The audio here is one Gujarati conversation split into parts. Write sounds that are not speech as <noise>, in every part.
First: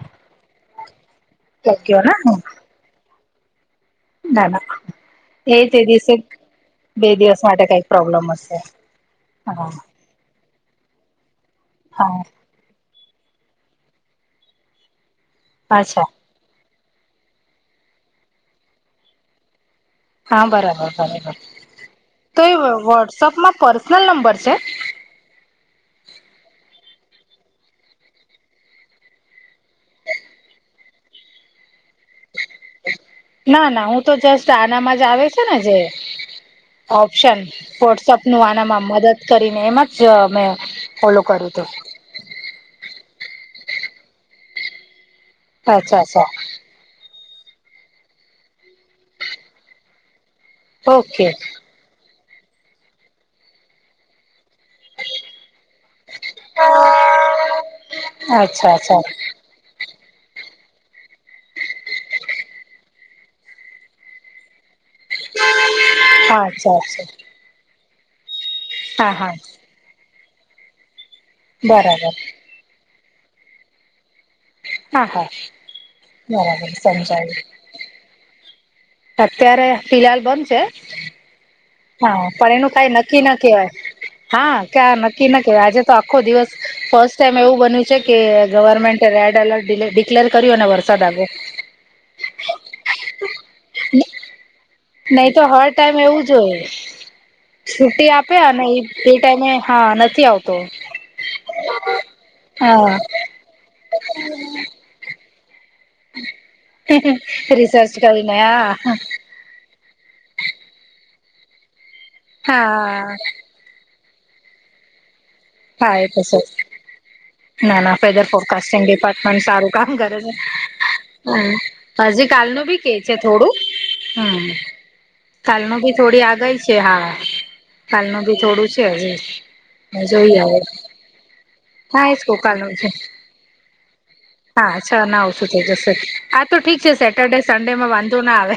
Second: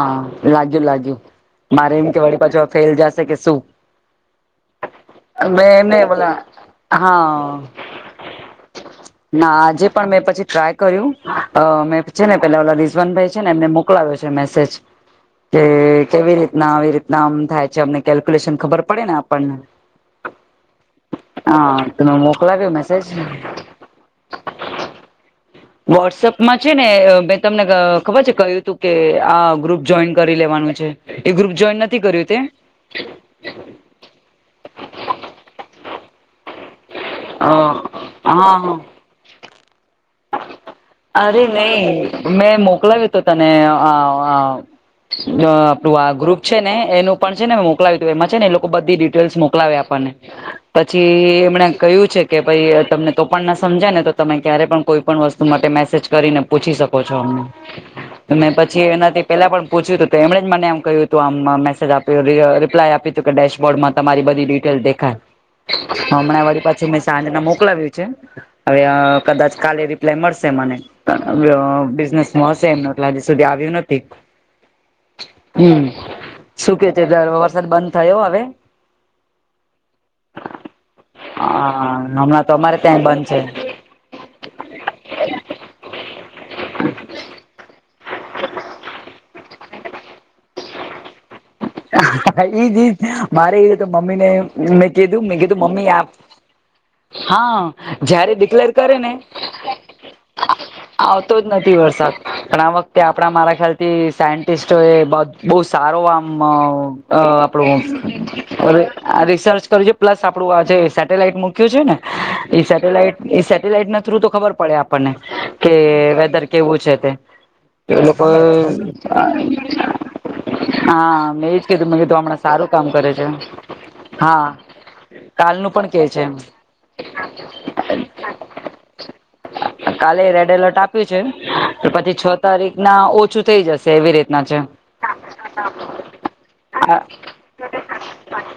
હા લાગ્યું લાગ્યું મારે ટોક્યો એમ ને કે વળી પાછો ફેલ જશે કે શું? ના ના. એ મેં તે એમને દિવસે બોલા બે હા દિવસ માટે કઈક પ્રોબ્લેમ હશે ના હા. આજે પણ મેં પછી ટ્રાય કર્યું અ મે હા છે, ને પેલા ઓ રિઝવાન ભાઈ છે ને એમને મોકલાવે છે મેસેજ કે અચ્છા કેવી રીતના આવી રીત નામ થાય છે, અમને કેલ્ક્યુલેશન ખબર પડે ને આપણને. હા બરાબર બરાબર હા તમે તો મોકલાવ્યો એ મેસેજ વોટ્સઅપમાં પર્સનલ નંબર છે. વોટ્સઅપમાં છે, ને મેં તમને ખબર છે, કહ્યું તું કે આ ગ્રુપ જોઈન કરી લેવાનું છે. એ ગ્રુપ જોઈન નથી કર્યું તે? ના ના હું તો જસ આનામાં જ આવે છે, ને જે. ઓપ્શન અ વોટ્સઅપ હા નું હા આનામાં મદદ કરીને એમાં જ મે ફોલો અરે કર્યું હતું. નહી મેં મોકલાવ્યો તો તને અ અ જો અ અચ્છા આપણું આ અચ્છા ગ્રુપ છે, ને એનું પણ છે, ને મોકલાવીયું હતુ એમાં છે ને એ લોકો બધી ડિટેલ્સ મોકલાવે આપણને ઓકે પછી એમણે કહ્યું છે, કે ભાઈ તમને તો પણ ના સમજાય ને તો તમે ક્યારે પણ કોઈ પણ વસ્તુ માટે મેસેજ કરીને પૂછી શકો છો અમને અમને મે અચ્છા પછી અચ્છા એનાથી પેલા પણ પૂછ્યું હતું તે એમણે જ મને એમ કહ્યું હતું આમ આમ મેસેજ આપ્યું રિ રિપ્લાય આપ્યું હતું કદાચ. બોર્ડમાં તમારી બધી ડિટેલ દેખાય. <unintelligible> <unintelligible> હમણાં વરી અચ્છા પાછી મેં અચ્છા સાંજના મોકલાવ્યું છે, હવે અ હા હા કદાચ કાલે રિપ્લાય મળશે મને અ બરાબર બિઝનેસમાં હશે એમને હજી સુધી આવ્યું નથી. હા હા હમ બરાબર શું કે છે, સમજાયું વરસાદ બંધ થયો હવે? અત્યારે ફિહાલ બંધ છે. હા હમણાં પણ તો એનું અમારે કઈ ત્યાં નક્કી બંધ ના છે કહેવાય. હા ક્યાં નક્કી ન કેવાય આજે તો આખો દિવસ ફર્સ્ટ ટાઈમ એવું બન્યું છે, કે government red alert delay declare કર્યો ને વરસાદ આવ્યો. ઇજ ઇજ મારે ઇજ. મમ્મી ને મેં કીધું નહી મેં તો કીધું હર મમ્મી ટાઈમ આમ એવું જ હોય હા છુટ્ટી જયારે આપે અને ડિક્લેર કરે ને એ ટાઈમે હા નથી આવતો આવતો જ નથી વરસાદ. પણ આ હા વખતે આપણા મારા ખ્યાલ થી સાયન્ટિસ્ટો એ બ બહુ સારો અ અ આપણું રિસર્ચ કરીને હા રિસર્ચ કરજો. પ્લસ આપડું આ જે સેટેલાઈટ મૂક્યું છે, ને એ હા સેટેલાઈટ સ સેટેલાઈટ ના થ્રુ તો ખબર પડે આપણને કે હા એ તો વેધર કેવું છે, તે ના ના એ લોકો ફેદર ફોરકાસ્ટિંગ ડિપાર્ટમેન્ટ સારું કામ કરે છે. હા મેં હમ એજ કીધું મેં કીધું હજી હમણાં સારું કાલનું બી કે કામ કરે છે, થોડું હમ. હા કાલનું પણ ભી કે છે થોડી એમ. આગઈ છે, હા કાલનું ભી થોડું છે, હવે. કાલે જોઈએ રેડ એલર્ટ આપ્યું છે. તો હા એ પછી જ કવ છ કાલનું તારીખ છે ના ઓછું થઈ જશે એવી રીતના છે. હા ના ઓછું થઈ જશે હા તો ઠીક છે આ સેટરડે સન્ડે માં વાંધો ના આવે.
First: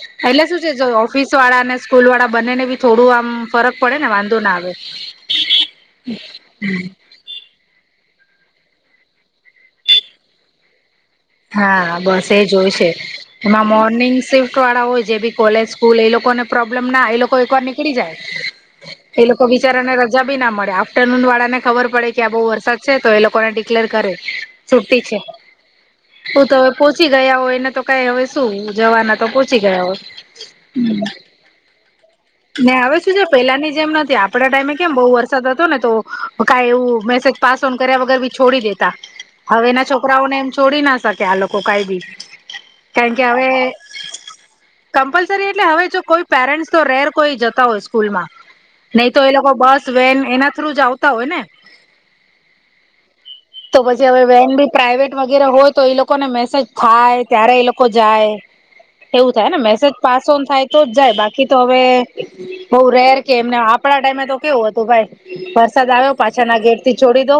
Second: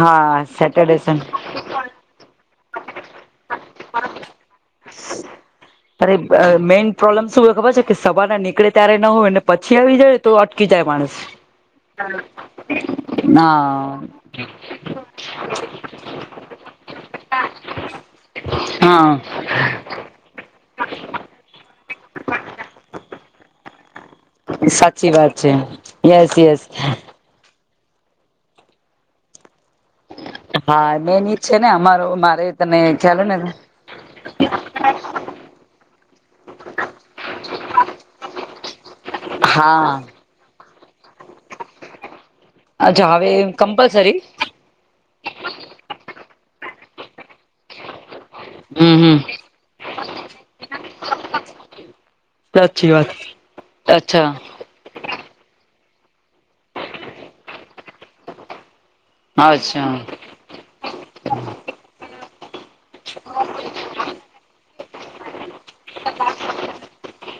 હા એટલે શું છે, જો સેટરડે સન ઓફિસ વાળા અને સ્કૂલ વાળા બંનેને બી થોડું આમ ફરક પડે ને વાંધો ના આવે. અરે બ મેન પ્રોબ્લમમ શું ખબર છે? કે સવાર ના નીકળે ત્યારે ના હોય પછી આવી જાય તો અટકી જાય માણસ. હા બસ એ જોય છે. એમાં મોર્નિંગ શિફ્ટ વાળા હોય જે બી કોલેજ સ્કૂલ એ લોકોને પ્રોબ્લેમ ના એ લોકો એક વાર નીકળી જાય હા. એ લોકો બીચારાને રજા બી ના મળે આફ્ટરનૂન વાળા ને ખબર પડે કે આ બહુ વરસાદ છે, તો એ લોકોને ડિક્લેર કરે. સાચી વાત છે. યસ હું તો યસ હવે પોહોંચી ગયા હોય એને તો કઈ હવે શું જવાના તો પહંચી ગયા હોય. હા મેન ઈજ છે ને અમારો મારે ને તને આવે સુ ખ્યાલ જો હોય ને પેલા ની જેમ નથી આપડા ટાઈમે કેમ બઉુ વરસાદ હતો ને તો કઈ એવું મેસેજ પાસ ઓન કર્યા વગર બી છોડી દેતા હવે એના હા છોકરાઓને એમ છોડી ના શકે આ લોકો કઈ બી અચ્છા કારણ કે હવે અવે કમ્પલસરી કમ્પલસરી એટલે હવે જો કોઈ પેરેન્ટસ તો રેર કોઈ જતા હોય સ્કૂલમાં હમ નહી હમ તો એ લોકો બસ વેન એના થ્રુ જ આવતા હોય ને અચછી વાત તો પછી હવે અચ્છા વેન બી પ્રાઇવેટ વગેરે હોય તો એ લોકોને મેસેજ થાય ત્યારે એ લોકો જાય એવું થાય ને મેસેજ અચ્છા પાસ ઓન થાય તો જ જાય બાકી તો હવે બઉ રેર કે એમને આપડા ટાઈમે તો કેવું હતું ભાઈ સદ આવ્યો પાછાના ગેટ થી છોડી દો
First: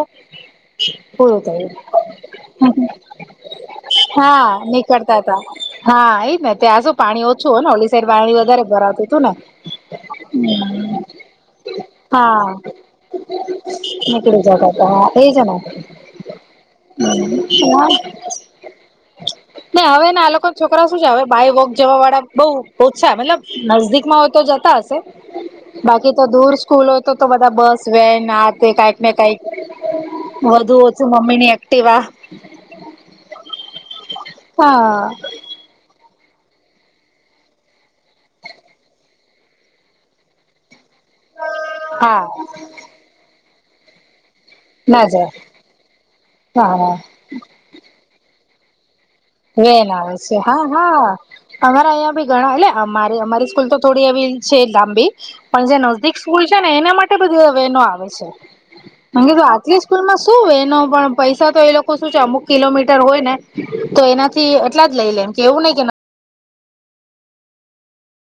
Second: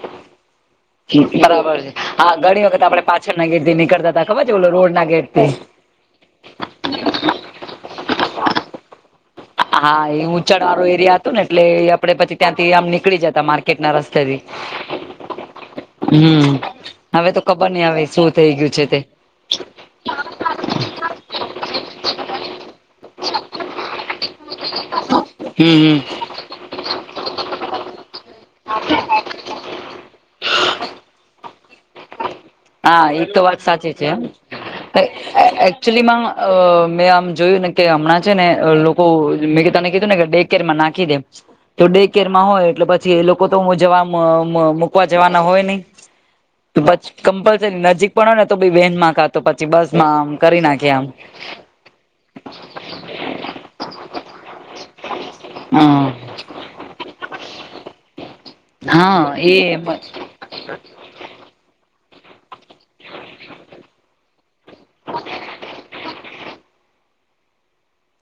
પૂરું થયું. બરાબર છે હા ઘણી વખત આપડે પાછળના ગેટ થી નીકળતા હતાા ખબર હા છે બોલો રોડ ના નીકળતા ગેટ હતા થી હા એઈ ને ત્યાં શું પાણી ઓછું હો ને ઓલી સાઈડ પાણી વધારે ભરાતું હતું ને હા એ ઉંચાડ વાળો એરિયા હતું ને એટલે એ આપડે પછી હા ત્યાંથી આમ નીકળી જતા માર્કેટના રસ્તે નીકળી થી જતા હા એ જો હમ હવે તો ખબર નહ આવે શું થઇ ગયું છે તે ને હવે ને આ લોકો ના છોકરા શું છે હવે બાય વોક જવા વાળા બઉ ઓછ મતલબ નજદીકમાં તો જતા હશે હમ બાકી તો દૂર સ્કૂલો હોય તો બધા બસ વેન હ કઈક ને કઈક વધુ ઓછું મમ્મી ની એક્ટવા આ હા એક તો વાત સાચી છે હા એકચુલી માં મેં આમ જોયું ને કે હમણાં છે ને લોકો મેં તને કીધું ને કે ર નાખી દે તો ડ હા કેરમાં હોય એટલે પછી એ લોકો તો હું જવા ના મકવા જાય જવાના હોય નહ હા તો હા પછ કમ્પલસરી નજીક પણ ને તો વહેન માં ખા વેન આવે છે હા હા અમારા અહીં ભી ઘણા એટલે અમારી સ્કૂલ તો થોડી એ છે લાંબી પણ જે હમ નદીક સ્કૂલ છે ને એના માટે બધીધ વેનો આવે છે હા કધું એ આટલી સ્કૂલ માં શું વેનો પણ પૈસા તો એ લોકો શું છે અમુક કિલોમીટર હોય ને તો એનાથી એટલા જ લઈ લેમ કે એવું નહી કે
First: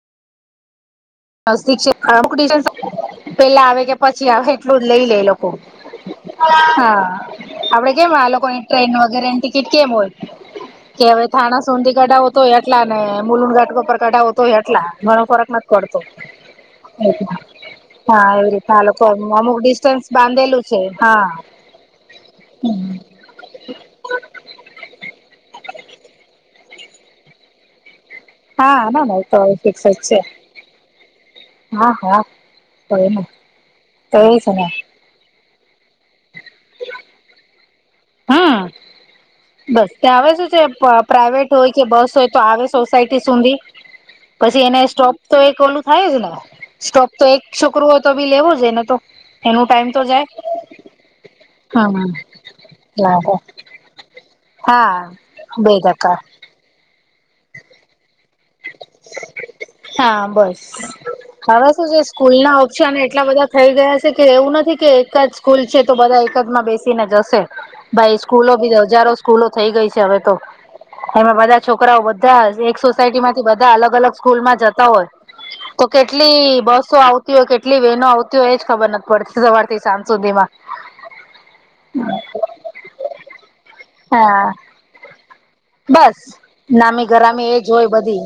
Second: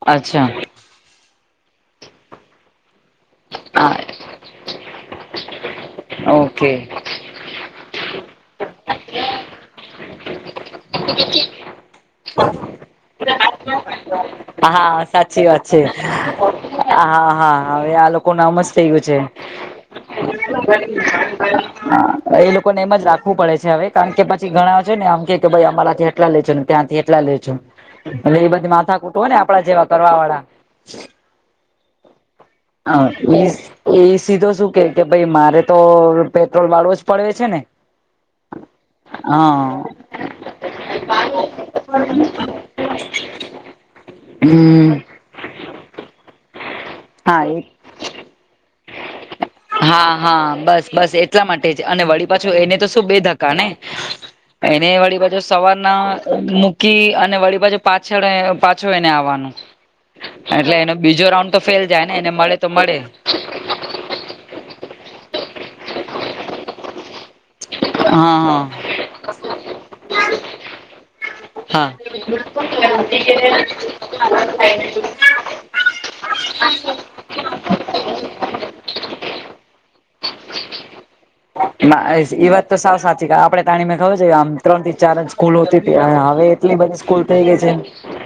અચ્છા શિક્ષ પેલા આવે કે હા પછી આવે એટલું જ લઈ લે લો ઓકે હા આપડે કેમ આ લોકોની ટ્રેન વગેરે ની ટિકિટ કેમ હોય કે હવે થાણા સુંંધી કઢાવો તોય એટલા ને મુલઝટકો પર કઢા હોતો હેટલા હા મનો સાચી ફરક ના વાત છે પડતો હા હા હવે આ હા લોકો એવી નામજ રીતના આ થઈ લોકો ગયું છે અમુક ડિસ્ટન્સ બાંધેલું છે હા હા એ લોકો ને એમ જ રાખવું પડે છે હવે કારણ કે પછી ઘણા છે ને આમ કે કે ભાઈ અમારાથી એટલા લેજોને ત્યાંથી એટલા લેજો એટલે એ બધી હા ના માથાકૂટ ના હોય ને તો આપડા ફિકસ જેવા જ છે કરવા વાળા હા હા તો એને હ એ તો સીધો છે ને શું કે કે ભાઈ મારે તો પેટ્રોલ વાળો જ પડે છે ને હમ હા બસ ત્યાં આવે શું છે પ્રાઇવેટ હોય કે બસ હોય તો સો સુધી પછી એને હમ સ્ટોપ તો એક ઓલું થાય જ ને સોપ તો એક હા એ છોકરું હો તો ભી લેવો જ ને તો એનું ટાઈમ તો હા જાય હા બસ બસ એટલા માટે જ અને વળી પછી એને તો શું બે હમ ધકા ને એને વળી પાછુ હા બે સવારના ટકા કી અને વળી પાછ પાછળ પાછો એને આવવાનું હા બસ એટલે એનો બીજો રાઉન્ડ તો હવે શું છે જાય ને એને સ્કૂલ મળે ના તો ઓપ્શન મળે એટલા બધા થઈ ગયા છે કે એવું નથી કે એકદ સ્કૂલ છે તો બધા એકદ માં બેસીને જશે ભાઈ સ્કૂલો હા હા બી હજારો સ્કૂલો થઈ ગઈ છે હવે તો એમાં બધા હા છોકરાઓ બધા એકસો બ અલગ અલગ સ્કુલમાં જતા હોય તો કેટ બસો આવતી હોય કેટલી વહેનો આવતી હોય એજ ખબર નથી પડતી સવારથી સાંજ સુધી માં ના એ વાત તો સાવ સાચી આપડે તાણી મે ખબર છે આમ હા ત્રણ થી ચાર અં સ્કૂલોતી હતી બસ હવે એટ બધી નામી સ્કલ થઈ ગરામી ગઈ એ છે. જોય બધી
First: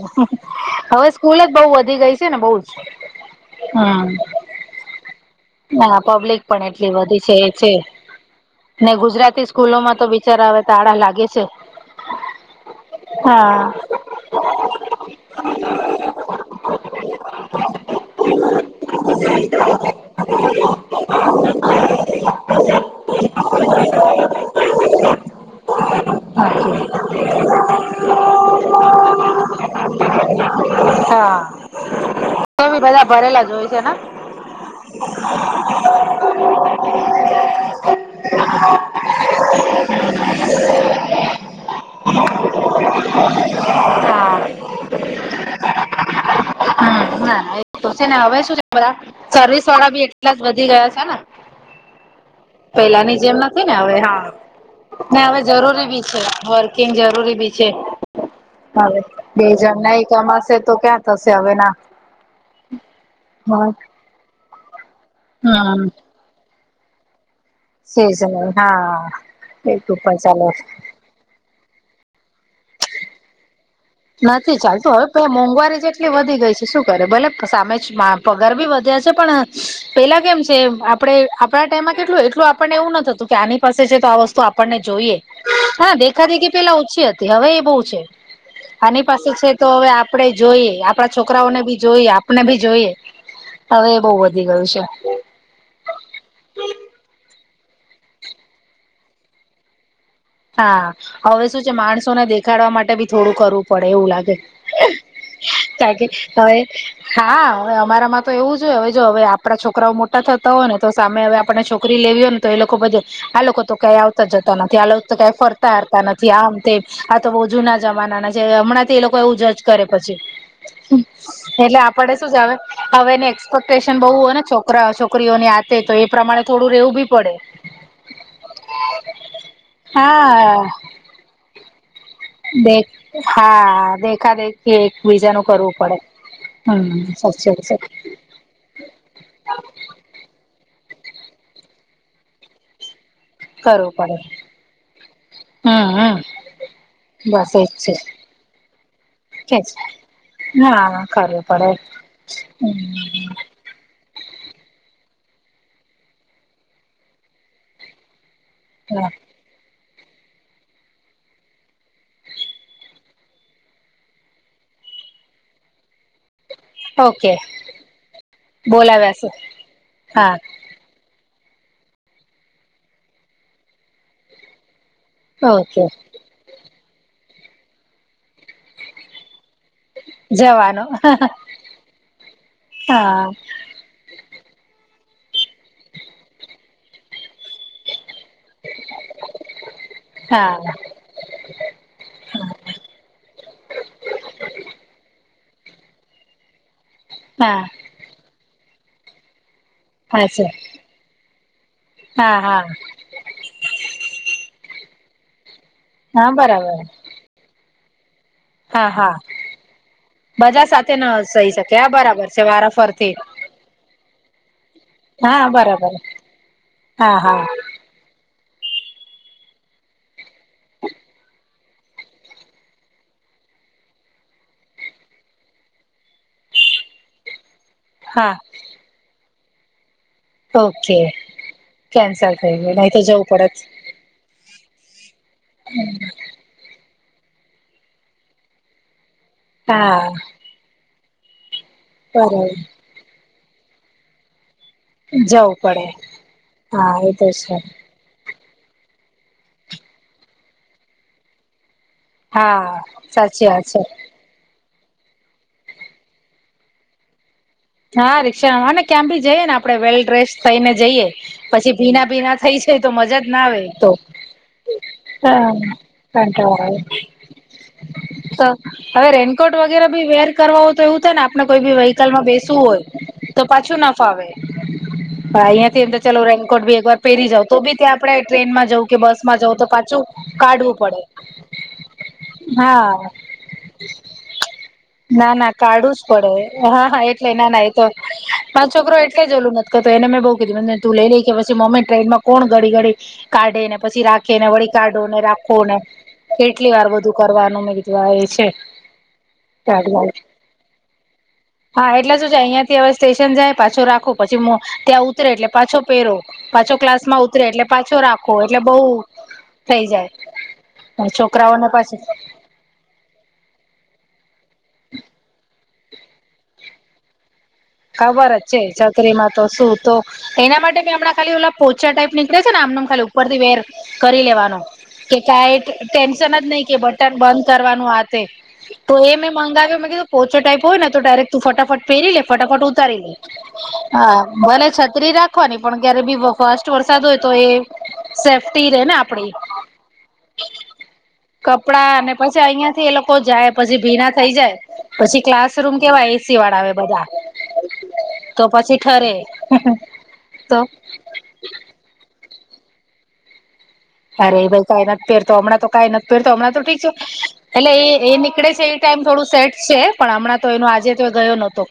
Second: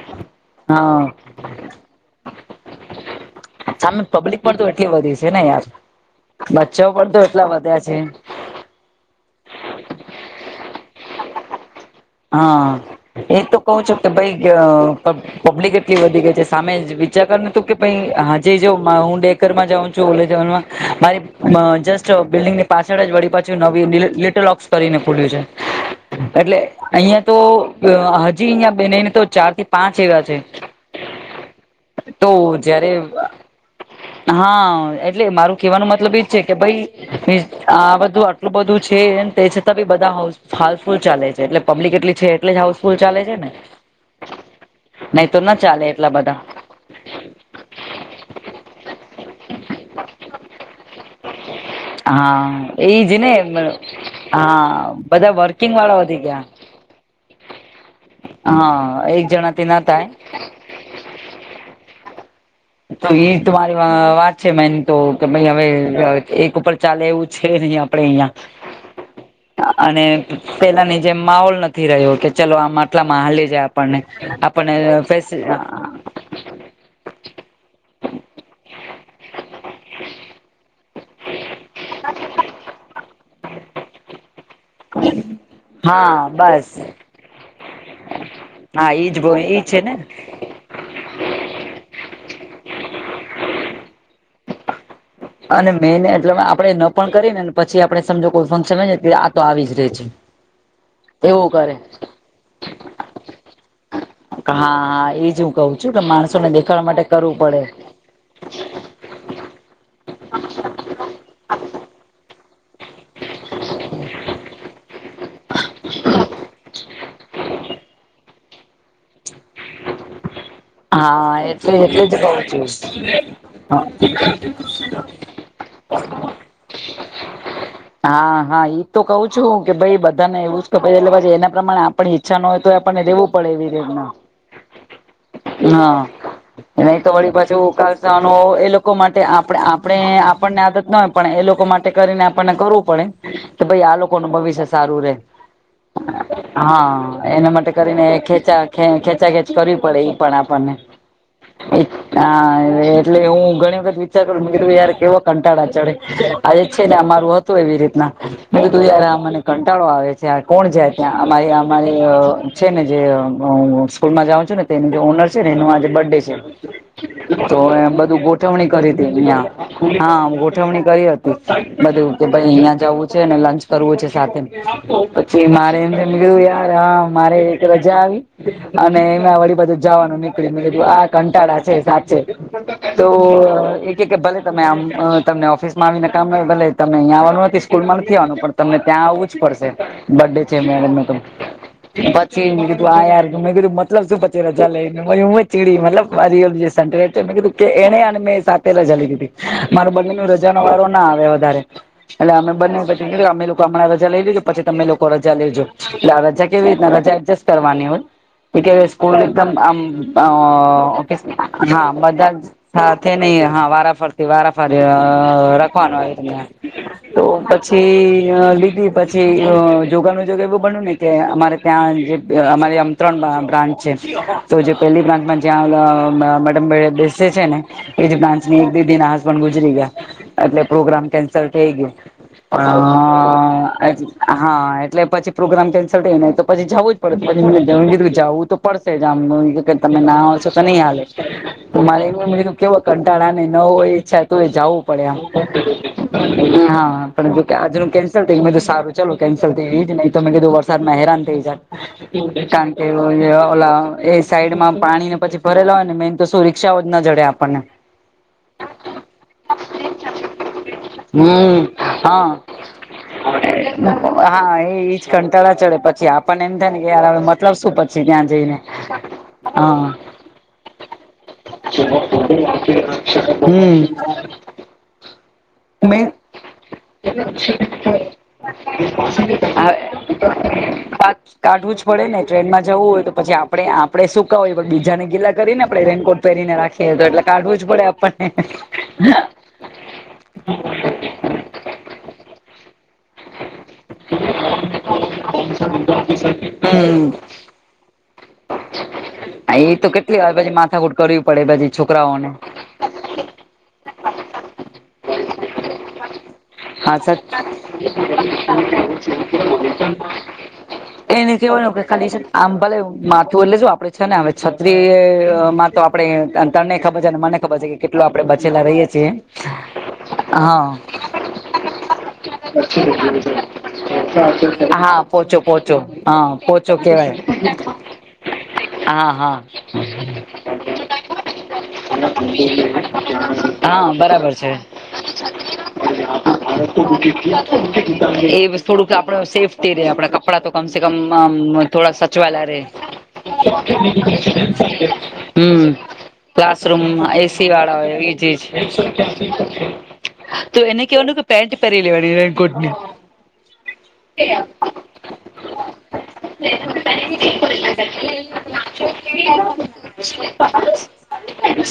હવે હા સ્કૂલ જ બહ વધી ગઈ છે ને બઉ જ. સામે હમ પબ્લિક પણ તો એટલી વધી છે ને યાર ના પબ્લિક પણ એટલી બચ્ચાઓ વધી તો છે એટલા એ છે. વધ્યા ને ગુજરાતી સ્કૂલો માં તો બિચારા આવે તાળા લાગે છે. હા એ તો હા. કહું છો કે ભાઈ. પબ્લિક એટલી વધી ગઈ છે સામે વિચાર કર નતું કે પ હાજ જો હું છું જ મારી જ બિલ્ડિંગની પાછળ જ વળી પાછ નવી લટલ ઓ કરીને ખુલ્યું છે એટલે અહિયાં તો હજી અહંયા બેનેને તો ચાર થી પાંચ એવા છે હા તો બી બધા ભરેલા જો હોય છે ના હા એટલે મારું કેહેવાનો મતલબ એજ છે કે ભાઈ આ બધું આટલું બધું જ છે તે છતાં બી બધા ફફુ ચાલે છે એટલે પબ્લિક એટલે છે એલે જ હાઉસફુલ ચાલે છે ને હા. નહી તો ના ચાલે એટલા બધા હ ના એ તો છે ને હવે શું બરાબ સર્વિસ વાળા બી એટલા જ વધી ગયા છે ને હા એજ પેલાની જેમ નથી ને હવે હા બધા હવે વર્કિંગ જરૂરી વાળા બી છે વધી ગયા વ કિંગ જરૂરી બી છે. હવે હા એક બે જણાથી હજાર ના નાઈ થાય કમાશે તો ક્યાં થશે હવે ના. તો એ મારી વાત છે મેન તો કે ભાઈ હમ હવે એક ઉપર ચાલે એવું. છે નહી આપણેે સેજ હા અહિયાં એક અને ઉપર ચાલે છે. પેલાની જેમ માહોલ નથી રહ્યો કે ચલો આમટલામાં હાલી જાય આપ નથી ચાલતું હવે મોંઘવારી જેટલી વધી ગઈ છે. શું કરે ભલે સામે પગાર ભી વધ્યા છે પણ પેલા કેમ છે? આપણે આપણા ટાઈમમાં કેટલું એટલું આપણને એવું નતું કે આની પાસે છે તો આસ્ત તો આપણને જોઈએ હા દેખા દેખી પેલા ઓછી હતી હવે એ બહુ છે હા આની ઈજ પાસે છે ઈજ તો હવે ને આપણે જોઈએ આપડા છોકરાઓને બી જોઈએ આપને બી જોઈએ હવે એ બહ વધી ગયું છે. અને મેને એટલે આપડે ન પણ કરીને પછી આપડે સમજો કોઈ ફંક્શન હોય ને આ તો આવી જ રે છે. હા હવે એવું શું છે કરે માણસોને દેખાડવા માટે બી થોડું કરવું પડે એવું લાગે. હા હા એજ હું કઉ ક છું કે માણસોને હવે દેખાડવા માટે કરવું હા પડે હ અમારામાં તો એવું જોઈએ હવે જો હવે આપણા છોકરાઓ મોટા થતા હોય ને તો સામે હવે આપણે છોકરી લેવી હો ને તો એ લોકો બધે આ લોકો તો કં આવતા જતા નથી આ તો કંઈ ફરતા હરતા નથી આમ તે આ તો બહ જુના જમાનાના છે હમણાંથી એ લોકો એવું જજ કરે પછી. એટલે આપડે શું જ આવે હવે એની એક્સપેક્ટેશન બહુ હોય ને છોકરા છોકરીઓની આ તો એ પ્રમાણે થોડું રહેવું બી પડે. હા હા ઈ તો કહ છું કે ભાઈ બધા ને હા એવું જ ખબર એટલે પછ એના પ્રમાણે આપણે દે હા દેખા દેખી એક બીજાને કરવું પડે હા હમ નહી તો વળી પાછું સાચે- ઉકાળસાનો એ લોકો માટે આપ આપણે આપણને આદત ના હોય પણ એ લોકો માટે કરીને આપણને કરવું પડે તો ભાઈ કરવું આ લોકો પડે ન ભવિષ્ય સારું રેય હમ હમ હા એના બસ માટે એજ કરીને ખેચા ખેંચા ખેચ છે એજ કરવી પડે અ‌આઆ હા કરવું પડે હમ એટલે હું ઘણી વખત વિચાર કરું મરું યાર કેવો કંટાળા ચડે આજે છે ને અમારું હતું એવી રીતના બુંરાને કંટાળો આવે છે કોણ જાય ત્યાં અમારી અમારી છે ને જે હ સ્કૂલમાં જાઉં છું ને તેની ઓનર છે ને એનું આજે બર્થ ડે ઓકે છે તો એ બધું ગોઠવણી કરી બોલાવ્યા હતી છે હાો હા ઉજવણી કરી હતી બધું કે ભાઈ અહિયાંયા જવું છે અનેને લંચ કરવું છે સાથે પછી મારે ઓકે એમ ધું યાર હા મારે એક રજા આવી અને એ વળી બધ જવાનું જવાનો નીકળીું આ કંટાળા છે સાચે તો હા કે ભલે તમે આમ તમને ઓફિસ માં આવીને કામ ભલે તમે અહીં આવવાનું નથી સ્કૂલ માં નથીવાનું પણ તમને ત્યાં આવવું જ પડશે બર્ ડે છે હા મેરેજ તો પછીધું આાર મેં કીધું મતલબ શું પે ચલે હું ચીડી મતલબ સ મે કીધું હા કે એને અને મેં સા સાથે લ જલી દીધી. મારે બંને ન અચ્છા રજાનો વારો ના આવે વધારે એટલે હા અમે હા બને પછી અમે લોકો હણાં રજા લઈ લી કે પછી તમે લોકો રજા લેજો એટલે આ હા રજા કેવી બરાબર રીતેના ર એ કરવાની હોય એવે હા હા સ્કૂલ ઓ બધા સાથે ન થઈ શકે હા બરાબર મજા છે વારાફરથી સાથે નહી હા વારાફરતા વારાફરી હા બરાબર રખવાનું હા હો. હા પછી લીધી પછી જોગાાનુજગ એવું બન્યું ને કે અમારે ત્યાં જે અમારે ત્રણ બ્રાન્ચ છે. તો જે પેલી બ્રાન્ચમાં જ્યાં મટનબ બેસે છે ને એજ હા બાન્ એક દીધી ના હસબન્ડ ગુજરી ગયા એટલે ઓકે પ્રોગ્રામ કેન્સલ થઈ ગયો. કેન્સલ થઈ ગયું નહી તો જવું પડે હા એટલે પછી પ્રોગ્રામ કેન્સલ થઈ નને તો પછી જવું જ પછી જ કીધું જાવવું તો પડશે જ આમનું તમે હા ના આવશો તો નહી હાલે મારે એમમું બરાબર કેવય કંટાળાને ન હોય ઈચ્છા તું એ જઉ પા પણ જવું પડે હા એ તો છે આજ કે તો સારું ચાલ કેન્સલ થઈ જ નહીં તોમે કીધું વરસાદમાં હેરાન થઈ હા જાય. સાચી <unintelligible> વાત છે એ સાઈડમાં પાણી ને પછી ભરેલા હોય ને મેન તો શું રિક્ષાઓ જ ના જડે આપણને હા રિક્ષા અને ક્યાં ભી જઈએેને આપે વેલ ડ્રેસ થઈને જઈએે હમ પછી ભીના હા પીના થઈ છે તો મજા જ ના આવે તો હા એ એજ હા કંટાળા ચડે પછી આપણને એમ થાય ને કે યાર હવે મતલબ શું પછી ત્યાં તો જઈને હવે રેનકોટ વગેરે હા ભી વેર કરવા તો એવું થાય ને આપણે કોઈ બી વહીકલમાં બેસવું હોય તો પાછું ના હમ ફાવે. હા અહિયાં થી એમ તો મે ચાલો રેનકોટ બી એક વાર પહેરી જઉાવ તો બી ત્યાં આપણે ટ્રેનમાં જઉું કે બસ માં જઉ તો પાછું કાઢવું પડે કાઢવું જ પડે ને ટ્રેનમાં જવું હા હોય તો પછી આપણે આપડે શું. હોય બીજાને ના ગીલા ના કરીને આપણે કાઢું જ રેનકોટ પહેરીને પડે હા હા રાખીએ. એટલે કાઢવું જ પડે આપણને લું નથી એ મેં બઉુ કીધું મને તું લઈ લઈ કે પછી મ્મી ટ્રેનમાં કોણ ગડી ગડી કાઢે ને પછી રાખે ને વળી કાઢો ને રાખો ને કેટલી વાર હમ બધું કરવાનું મેવા એ છે. એ તો કાઢવાનું. કેટલી વાર માથા કરવી પડેછી. હા એટલે શું જાય અહિયાં થી હવે સ્ટેશન જાય પાછો રાખો પછી ત્યાં ઉતરે એટલે પાછો પહેરો. પાછો હા સરચ ક્લાસમાં ઉતરે એટલે પાછો રાખો એટલે બહુ થઈ જાય એને છોકરાઓને કેવયનું કે પાછી ખાલી આમ ભલે માથું એલેેજ આપડે છે ને હવે છત્રી મા આપડે તને ખબર છે અને મને ખબર છે કે કેટલો આપડે ખબર જ છે બચેલા રહીએ છીએ છોકરીમાં તો શું તો એના હા માટે મે હમણાં ખાલી ઓ પોચા ટાઈપ નીકળે છે ને આમમ ખાલી ઉપરથી વેર કરી લેવાનો હા કે ક પોચો પોચો ટેન્શન હા જ નહી પોચો કે કેવાય બટન બંધ કરવાનું આથે તો એ હા મેં હા મંગાવ્યું મેં કીધું પો ટાઈપ હોય ને તો ડાયરેક તું ફટફટ પહેરી ફટાફટ ઉતાર હા હ બરાબર છે ભલે છત્રી રા એ એ સેફ્ટી રે થોડુંક ને આપડ આપડી સેફ થ રે આપડા ક કપડા તો કમસે કમ કપડા થોડા અને સચવા લ પછી ર. અહિયાં થી એ લોકો જાય પછી ભીના થઈ જાય પછી હમ ક્લાસરૂમ કેવા એસી વાળા આવે બધા ક્લાસરૂમમાં એસી વાળા હોય એ જ તો છે. પછી ઠરે તો એને કેવાનું કે પેન્ટ પહેરી લેવાની રેનકોટની. અરે ભાઈ કંઈ નથી પહેરતો હમણાં તો કાઈ નથી પહેરતો હમણાં તો ઠીક છે એટલે એ નીકળે છે એ ટાઈમ થોડું સેટ છે પણ હમણાં તો એનો આજે તો ગયો નહોતો.